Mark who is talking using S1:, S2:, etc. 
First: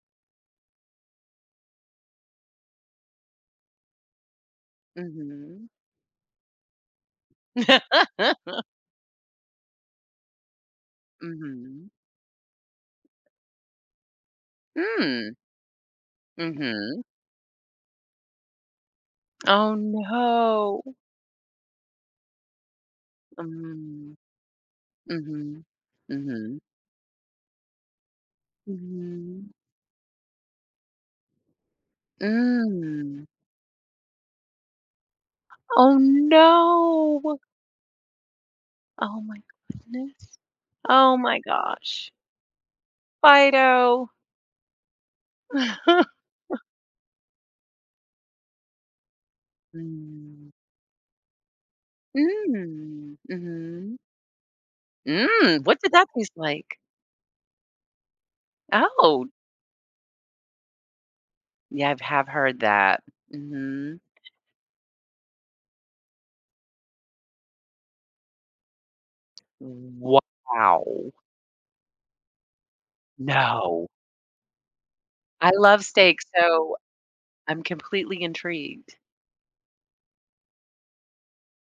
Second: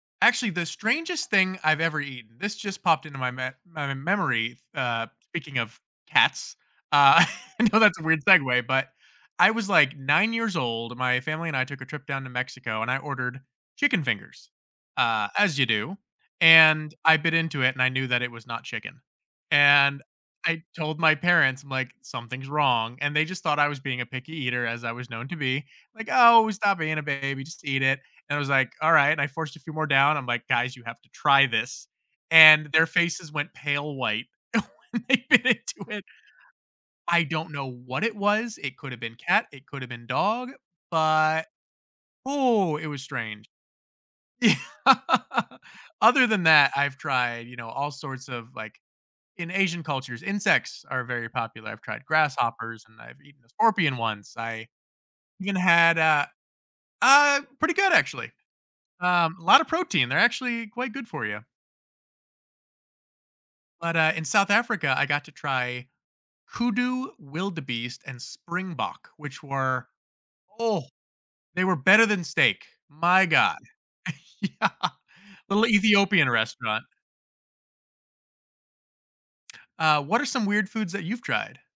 S1: Actually, the strangest thing I've ever eaten this just popped into my me my memory, uh, speaking
S2: Mhm.
S1: of cats, uh, I know that's a weird segue, but, I was, like, 9 years old, my family and I took a
S2: Mhm.
S1: trip down to Mexico, and I ordered chicken fingers, uh,
S2: Mm.
S1: as you do, and
S2: Mhm.
S1: I bit into it, and I knew that it was not chicken,
S2: Oh,
S1: and I
S2: no.
S1: told my parents, I'm like, "Something's wrong," and they just thought I was being a
S2: Mm.
S1: picky eater as I was known to
S2: Mhm,
S1: be, like, "Oh,
S2: mhm.
S1: stop being a baby, just eat it," and I was like, "Alright," and I
S2: Mhm.
S1: forced a few more down, I'm like, "Guys, you have to try this," and their
S2: Mm.
S1: faces went pale white when they bit into
S2: Oh,
S1: it. I
S2: no.
S1: don't know what it was, it could've been
S2: Oh my
S1: cat, it could've been
S2: goodness.
S1: dog,
S2: Oh my
S1: but
S2: gosh.
S1: Ooh, it was strange.
S2: Fido.
S1: Ye other than that, I've tried, you know, all sorts of, like in Asian cultures,
S2: Mm.
S1: insects are very popular, I've tried grasshoppers, and
S2: Mm,
S1: I've eaten a scorpion
S2: mhm.
S1: once. I even
S2: Mm! What did
S1: had
S2: that
S1: a
S2: taste like?
S1: Uh, pretty good, actually,
S2: Oh.
S1: um, a lotta of protein, they're actually quite good for you.
S2: Yeah, I've have heard that.
S1: But,
S2: Mhm.
S1: uh, in South Africa, I got to try hoodoo, wildebeest, and springbok, which
S2: Uh,
S1: were, oh,
S2: wow.
S1: they were better than steak, my god.
S2: No.
S1: Yeah.
S2: I
S1: The li
S2: love steak,
S1: Ethiopian
S2: so
S1: restaurant.
S2: I'm completely intrigued.
S1: Uh, what are some weird foods that you've tried?